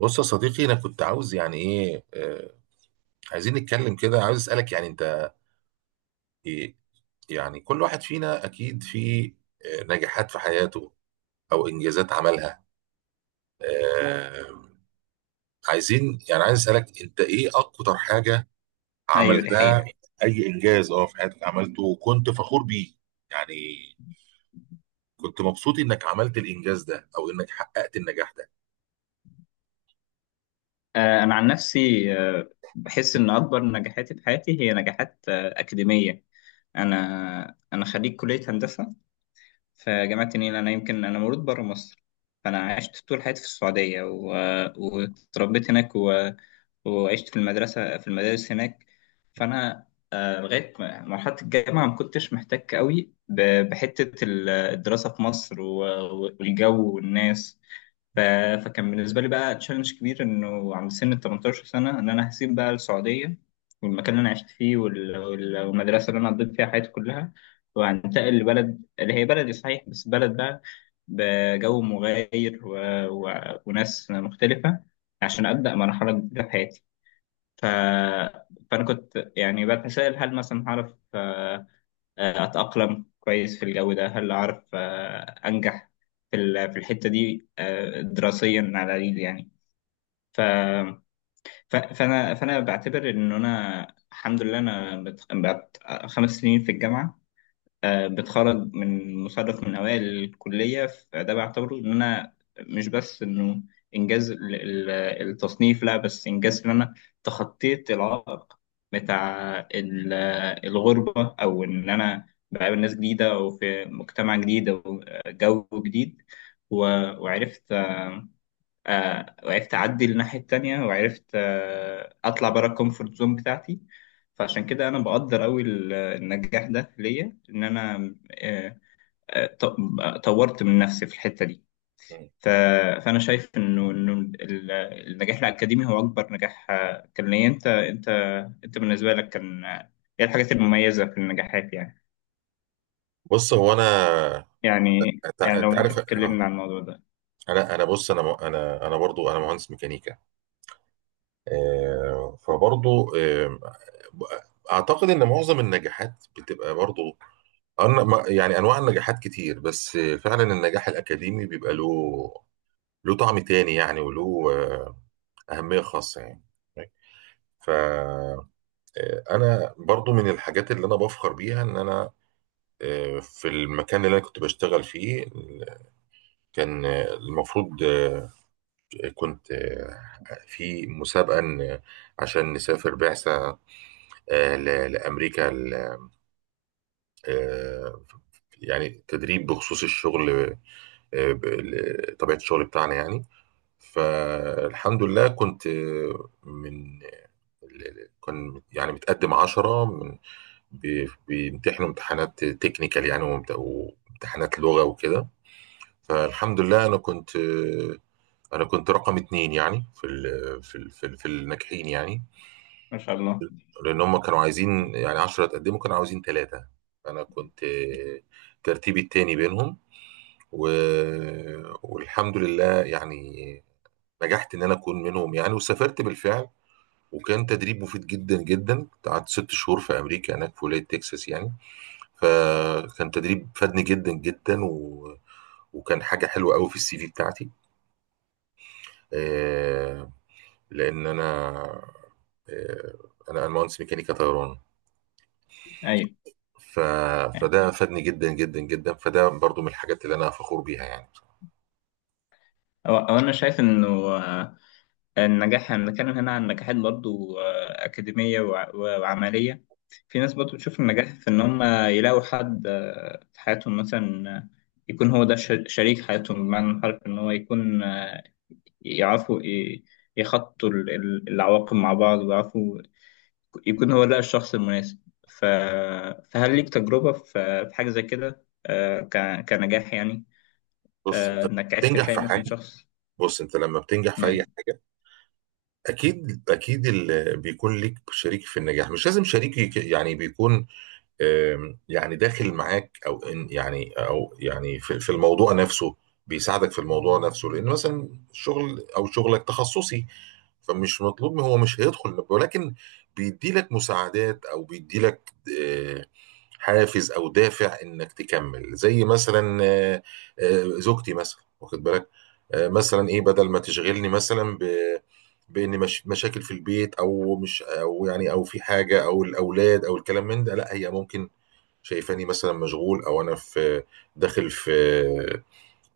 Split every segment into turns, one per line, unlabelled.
بص يا صديقي، انا كنت عاوز يعني ايه عايزين نتكلم كده، عاوز اسالك يعني انت إيه. يعني كل واحد فينا اكيد في نجاحات في حياته او انجازات عملها. آه عايزين يعني عايز اسالك، انت ايه اكتر حاجه
ايوه، دي
عملتها؟
حقيقة.
اي انجاز في حياتك عملته وكنت فخور بيه يعني، كنت مبسوط انك عملت الانجاز ده او انك حققت النجاح ده.
انا عن نفسي. بحس ان اكبر نجاحاتي في حياتي هي نجاحات اكاديمية. انا انا خريج كلية هندسة في جامعة النيل. انا يمكن انا مولود بره مصر. فانا عشت طول حياتي في السعودية و... آه، واتربيت هناك وعشت في المدارس هناك. فأنا لغاية مرحلة الجامعة ما كنتش محتاج قوي بحتة الدراسة في مصر والجو والناس. ف... فكان بالنسبة لي بقى تشالنج كبير، إنه عند سن ال 18 سنة إن أنا هسيب بقى السعودية والمكان اللي أنا عشت فيه والمدرسة اللي أنا قضيت فيها حياتي كلها، وهنتقل لبلد اللي هي بلدي صحيح بس بلد بقى بجو مغاير و... وناس مختلفة، عشان أبدأ مرحلة جديدة في حياتي. ف... فأنا كنت يعني بتساءل، هل مثلا هعرف اتاقلم كويس في الجو ده، هل اعرف انجح في الحته دي دراسيا على الاقل، يعني. ف فانا بعتبر ان انا، الحمد لله، انا خمس سنين في الجامعه بتخرج من مصنف من أوائل الكلية. فده بعتبره إن أنا مش بس إنه إنجاز التصنيف، لا، بس إنجاز إن أنا تخطيت العائق بتاع الغربة، أو إن أنا بقابل ناس جديدة أو في مجتمع جديد أو جو جديد و- وعرفت اعدي للناحيه التانية، وعرفت اطلع بره الكومفورت زون بتاعتي. فعشان كده انا بقدر قوي النجاح ده ليا، ان انا آه، آه، ط- طورت من نفسي في الحته دي.
مم.
ف- فانا شايف انه النجاح الاكاديمي هو اكبر نجاح كان ليا. انت بالنسبه لك كان ايه الحاجات المميزه في النجاحات؟ يعني،
بص هو انا،
يعني
انت
يعني لو
أنت عارف.
ممكن تكلمنا عن الموضوع ده.
انا بص، انا برضو انا مهندس ميكانيكا. فبرضو اعتقد ان معظم النجاحات بتبقى برضو يعني انواع النجاحات كتير، بس فعلا النجاح الاكاديمي بيبقى له له طعم تاني يعني، وله اهمية خاصة يعني. ف آه، انا برضو من الحاجات اللي انا بفخر بيها ان انا في المكان اللي انا كنت بشتغل فيه، كان المفروض كنت في مسابقة عشان نسافر بعثة لأمريكا آه، يعني تدريب بخصوص الشغل. طبيعة الشغل بتاعنا يعني. فالحمد لله، كنت آه، من كان يعني متقدم 10، بيمتحنوا امتحانات تكنيكال يعني، وامتحانات لغة وكده. فالحمد لله أنا كنت أنا كنت رقم 2 يعني، في في الناجحين يعني.
ما شاء الله.
لان هم كانوا عايزين يعني 10 اتقدموا، كانوا عاوزين 3، انا كنت ترتيبي التاني بينهم. و... والحمد لله يعني نجحت ان انا اكون منهم يعني، وسافرت بالفعل. وكان تدريب مفيد جدا جدا، قعدت 6 شهور في امريكا هناك في ولايه تكساس يعني. فكان تدريب فادني جدا جدا، وكان حاجه حلوه قوي في السي في بتاعتي. آه، لان انا آه، انا مهندس ميكانيكا طيران.
ايوه.
ف...
أيوة.
فده فادني جدا جدا جدا، فده برضو من الحاجات اللي انا فخور بيها يعني.
هو انا شايف انه النجاح، هنتكلم هنا عن نجاحات برضو أكاديمية وعملية. في ناس برضو بتشوف النجاح في إن هم يلاقوا حد في حياتهم مثلا، يكون هو ده شريك حياتهم، بمعنى الحرف، إن هو يكون يعرفوا يخطوا العواقب مع بعض، ويعرفوا يكون هو ده الشخص المناسب. ف... فهل ليك تجربة في حاجة زي كده، كنجاح يعني،
بص انت
إنك عرفت
بتنجح
تلاقي
في
مثلا
حاجه،
شخص،
بص انت لما بتنجح في
يعني.
اي حاجه اكيد اكيد اللي بيكون ليك شريك في النجاح، مش لازم شريك يعني بيكون يعني داخل معاك، او إن يعني او يعني في الموضوع نفسه، بيساعدك في الموضوع نفسه. لان مثلا شغل او شغلك تخصصي، فمش مطلوب، هو مش هيدخل، ولكن بيدي لك مساعدات او بيدي لك حافز او دافع انك تكمل. زي مثلا زوجتي مثلا، واخد بالك، مثلا ايه، بدل ما تشغلني مثلا بان مش مشاكل في البيت او مش او يعني او في حاجه او الاولاد او الكلام من ده، لا، هي ممكن شايفاني مثلا مشغول او انا في داخل في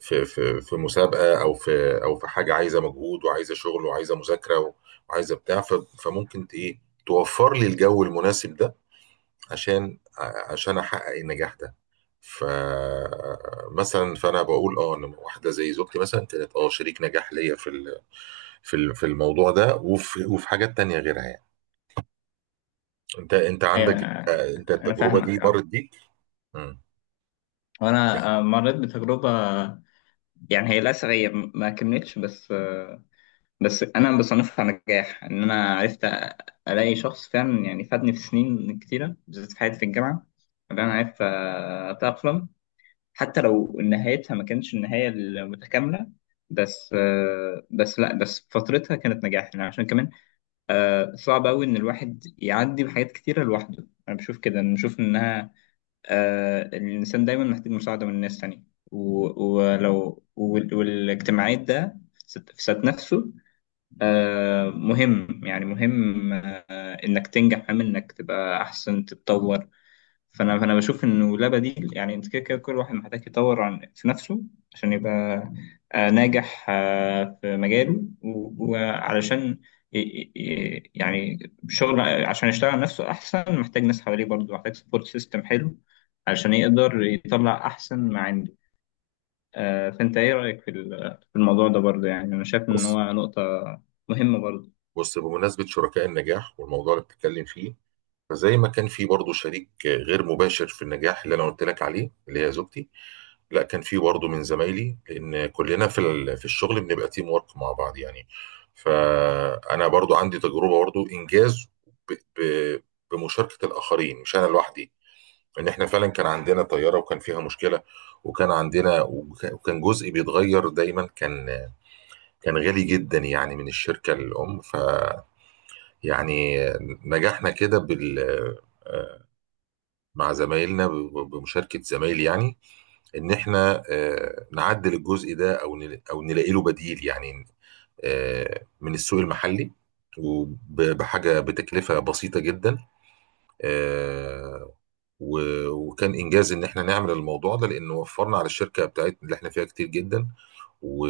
في مسابقه او في او في حاجه عايزه مجهود وعايزه شغل وعايزه مذاكره وعايزه بتاع، فممكن ايه توفر لي الجو المناسب ده عشان عشان احقق النجاح ده. فمثلا فانا بقول اه ان واحده زي زوجتي مثلا كانت اه شريك نجاح ليا في في الموضوع ده وفي حاجات تانية غيرها يعني. انت
أيوة،
عندك انت
أنا
التجربه
فاهمك.
دي مرت
آه.
بيك. مم. يعني
وانا مريت بتجربه، يعني. هي، للاسف، ما كملتش، بس بس انا بصنفها نجاح ان انا عرفت الاقي شخص فعلا، يعني فادني في سنين كتيره، بالذات في حياتي في الجامعه اللي انا عرفت اتاقلم. حتى لو نهايتها ما كانتش النهايه المتكامله، بس بس لا بس فترتها كانت نجاح، يعني. عشان كمان صعب قوي ان الواحد يعدي بحاجات كتيره لوحده. انا بشوف كده، أنا بشوف انها الإنسان دايما محتاج مساعدة من الناس تانية. ولو والاجتماعية ده في ذات نفسه مهم، يعني مهم إنك تنجح، مهم إنك تبقى أحسن، تتطور. فانا بشوف انه لا بديل، يعني انت كده كده كل واحد محتاج يطور عن في نفسه، عشان يبقى ناجح في مجاله، وعلشان يعني شغل، عشان يشتغل على نفسه احسن محتاج ناس حواليه برضه، محتاج سبورت سيستم حلو علشان يقدر يطلع احسن ما عنده. فانت ايه رايك في الموضوع ده برضه، يعني؟ انا شايف ان
بص
هو نقطة مهمة برضه.
بص بمناسبه شركاء النجاح والموضوع اللي بتتكلم فيه، فزي ما كان في برضه شريك غير مباشر في النجاح اللي انا قلت لك عليه اللي هي زوجتي، لا كان في برضه من زمايلي، لان كلنا في في الشغل بنبقى تيم ورك مع بعض يعني. فانا برضه عندي تجربه برضه انجاز ب- ب- بمشاركه الاخرين، مش انا لوحدي. لان احنا فعلا كان عندنا طياره وكان فيها مشكله، وكان عندنا وكان جزء بيتغير دايما، كان كان غالي جدا يعني من الشركه الام. فيعني نجحنا كده بال مع زمايلنا بمشاركه زمايلي يعني، ان احنا نعدل الجزء ده او او نلاقي له بديل يعني، من السوق المحلي وبحاجه بتكلفه بسيطه جدا. آه، وكان انجاز ان احنا نعمل الموضوع ده، لانه وفرنا على الشركه بتاعتنا اللي احنا فيها كتير جدا. و-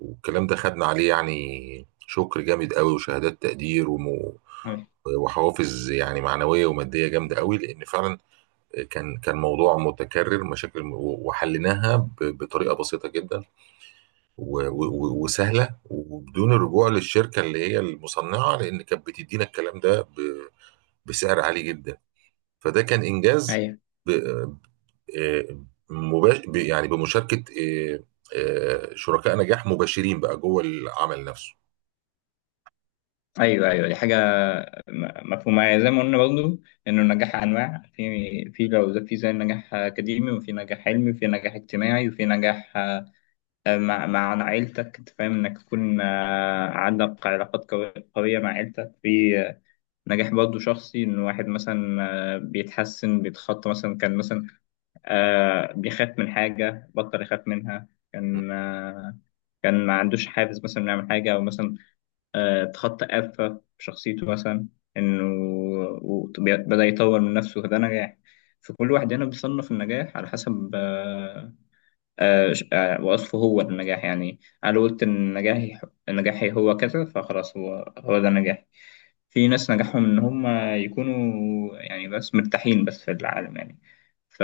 والكلام ده خدنا عليه يعني شكر جامد قوي وشهادات تقدير وحوافز يعني معنويه وماديه جامده قوي، لان فعلا كان كان موضوع متكرر مشاكل، وحليناها بطريقه بسيطه جدا وسهله، وبدون الرجوع للشركه اللي هي المصنعه، لان كانت بتدينا الكلام ده بسعر عالي جدا. فده كان انجاز
أيوة.
ب- آه، يعني بمشاركه شركاء نجاح مباشرين بقى جوه العمل نفسه.
ايوه، ايوه، دي حاجه مفهومه، يعني زي ما قلنا برضه، انه النجاح انواع، في لو في زي نجاح اكاديمي، وفي نجاح علمي، وفي نجاح اجتماعي، وفي نجاح مع عيلتك، انت فاهم، انك تكون عندك علاقات قويه مع عيلتك، في نجاح برضه شخصي، ان واحد مثلا بيتحسن، بيتخطى مثلا، كان مثلا بيخاف من حاجه بطل يخاف منها،
م.
كان كان ما عندوش حافز مثلا انه يعمل حاجه، او مثلا اتخطى آفة في شخصيته مثلا، إنه بدأ يطور من نفسه، فده نجاح. فكل واحد هنا بيصنف النجاح على حسب وصفه هو للنجاح، يعني. أنا قلت إن نجاحي هو كذا، فخلاص، هو ده نجاحي. في ناس نجاحهم إن هم يكونوا، يعني، بس مرتاحين بس في العالم، يعني. ف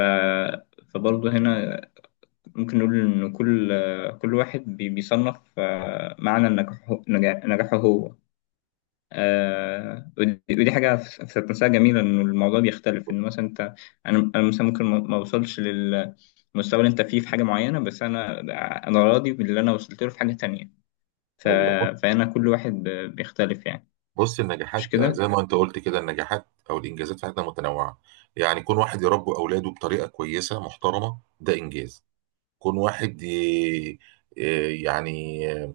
فبرضه هنا ممكن نقول إن كل واحد بيصنف معنى نجاحه هو. ودي حاجة في ذات نفسها جميلة، إن الموضوع بيختلف، إن مثلا أنا، مثلا ممكن ما أوصلش للمستوى اللي أنت فيه في حاجة معينة، بس أنا راضي باللي أنا وصلت له في حاجة تانية. ف...
ايوه،
فأنا، كل واحد بيختلف، يعني.
بص
مش
النجاحات
كده؟
زي ما انت قلت كده، النجاحات او الانجازات في حياتنا متنوعه يعني. كون واحد يربي اولاده بطريقه كويسه محترمه ده انجاز. كون واحد يعني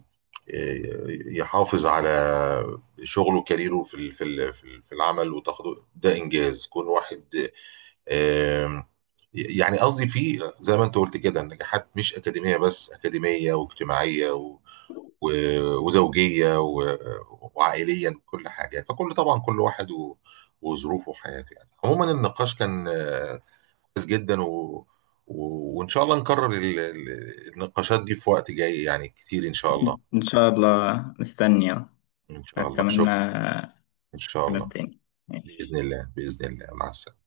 يحافظ على شغله وكاريره في في العمل وتاخده، ده انجاز. كون واحد آم، يعني قصدي في، زي ما انت قلت كده، النجاحات مش اكاديميه بس، اكاديميه واجتماعيه و... وزوجيه وعائليا كل حاجه. فكل، طبعا كل واحد وظروفه وحياته يعني. عموما النقاش كان كويس جدا و... وان شاء الله نكرر النقاشات دي في وقت جاي يعني كتير ان شاء الله.
إن شاء الله، مستني.
ان شاء الله،
أتمنى
شكرا. ان شا
كلام
الله،
تاني.
باذن
ماشي.
الله، باذن الله، مع السلامه.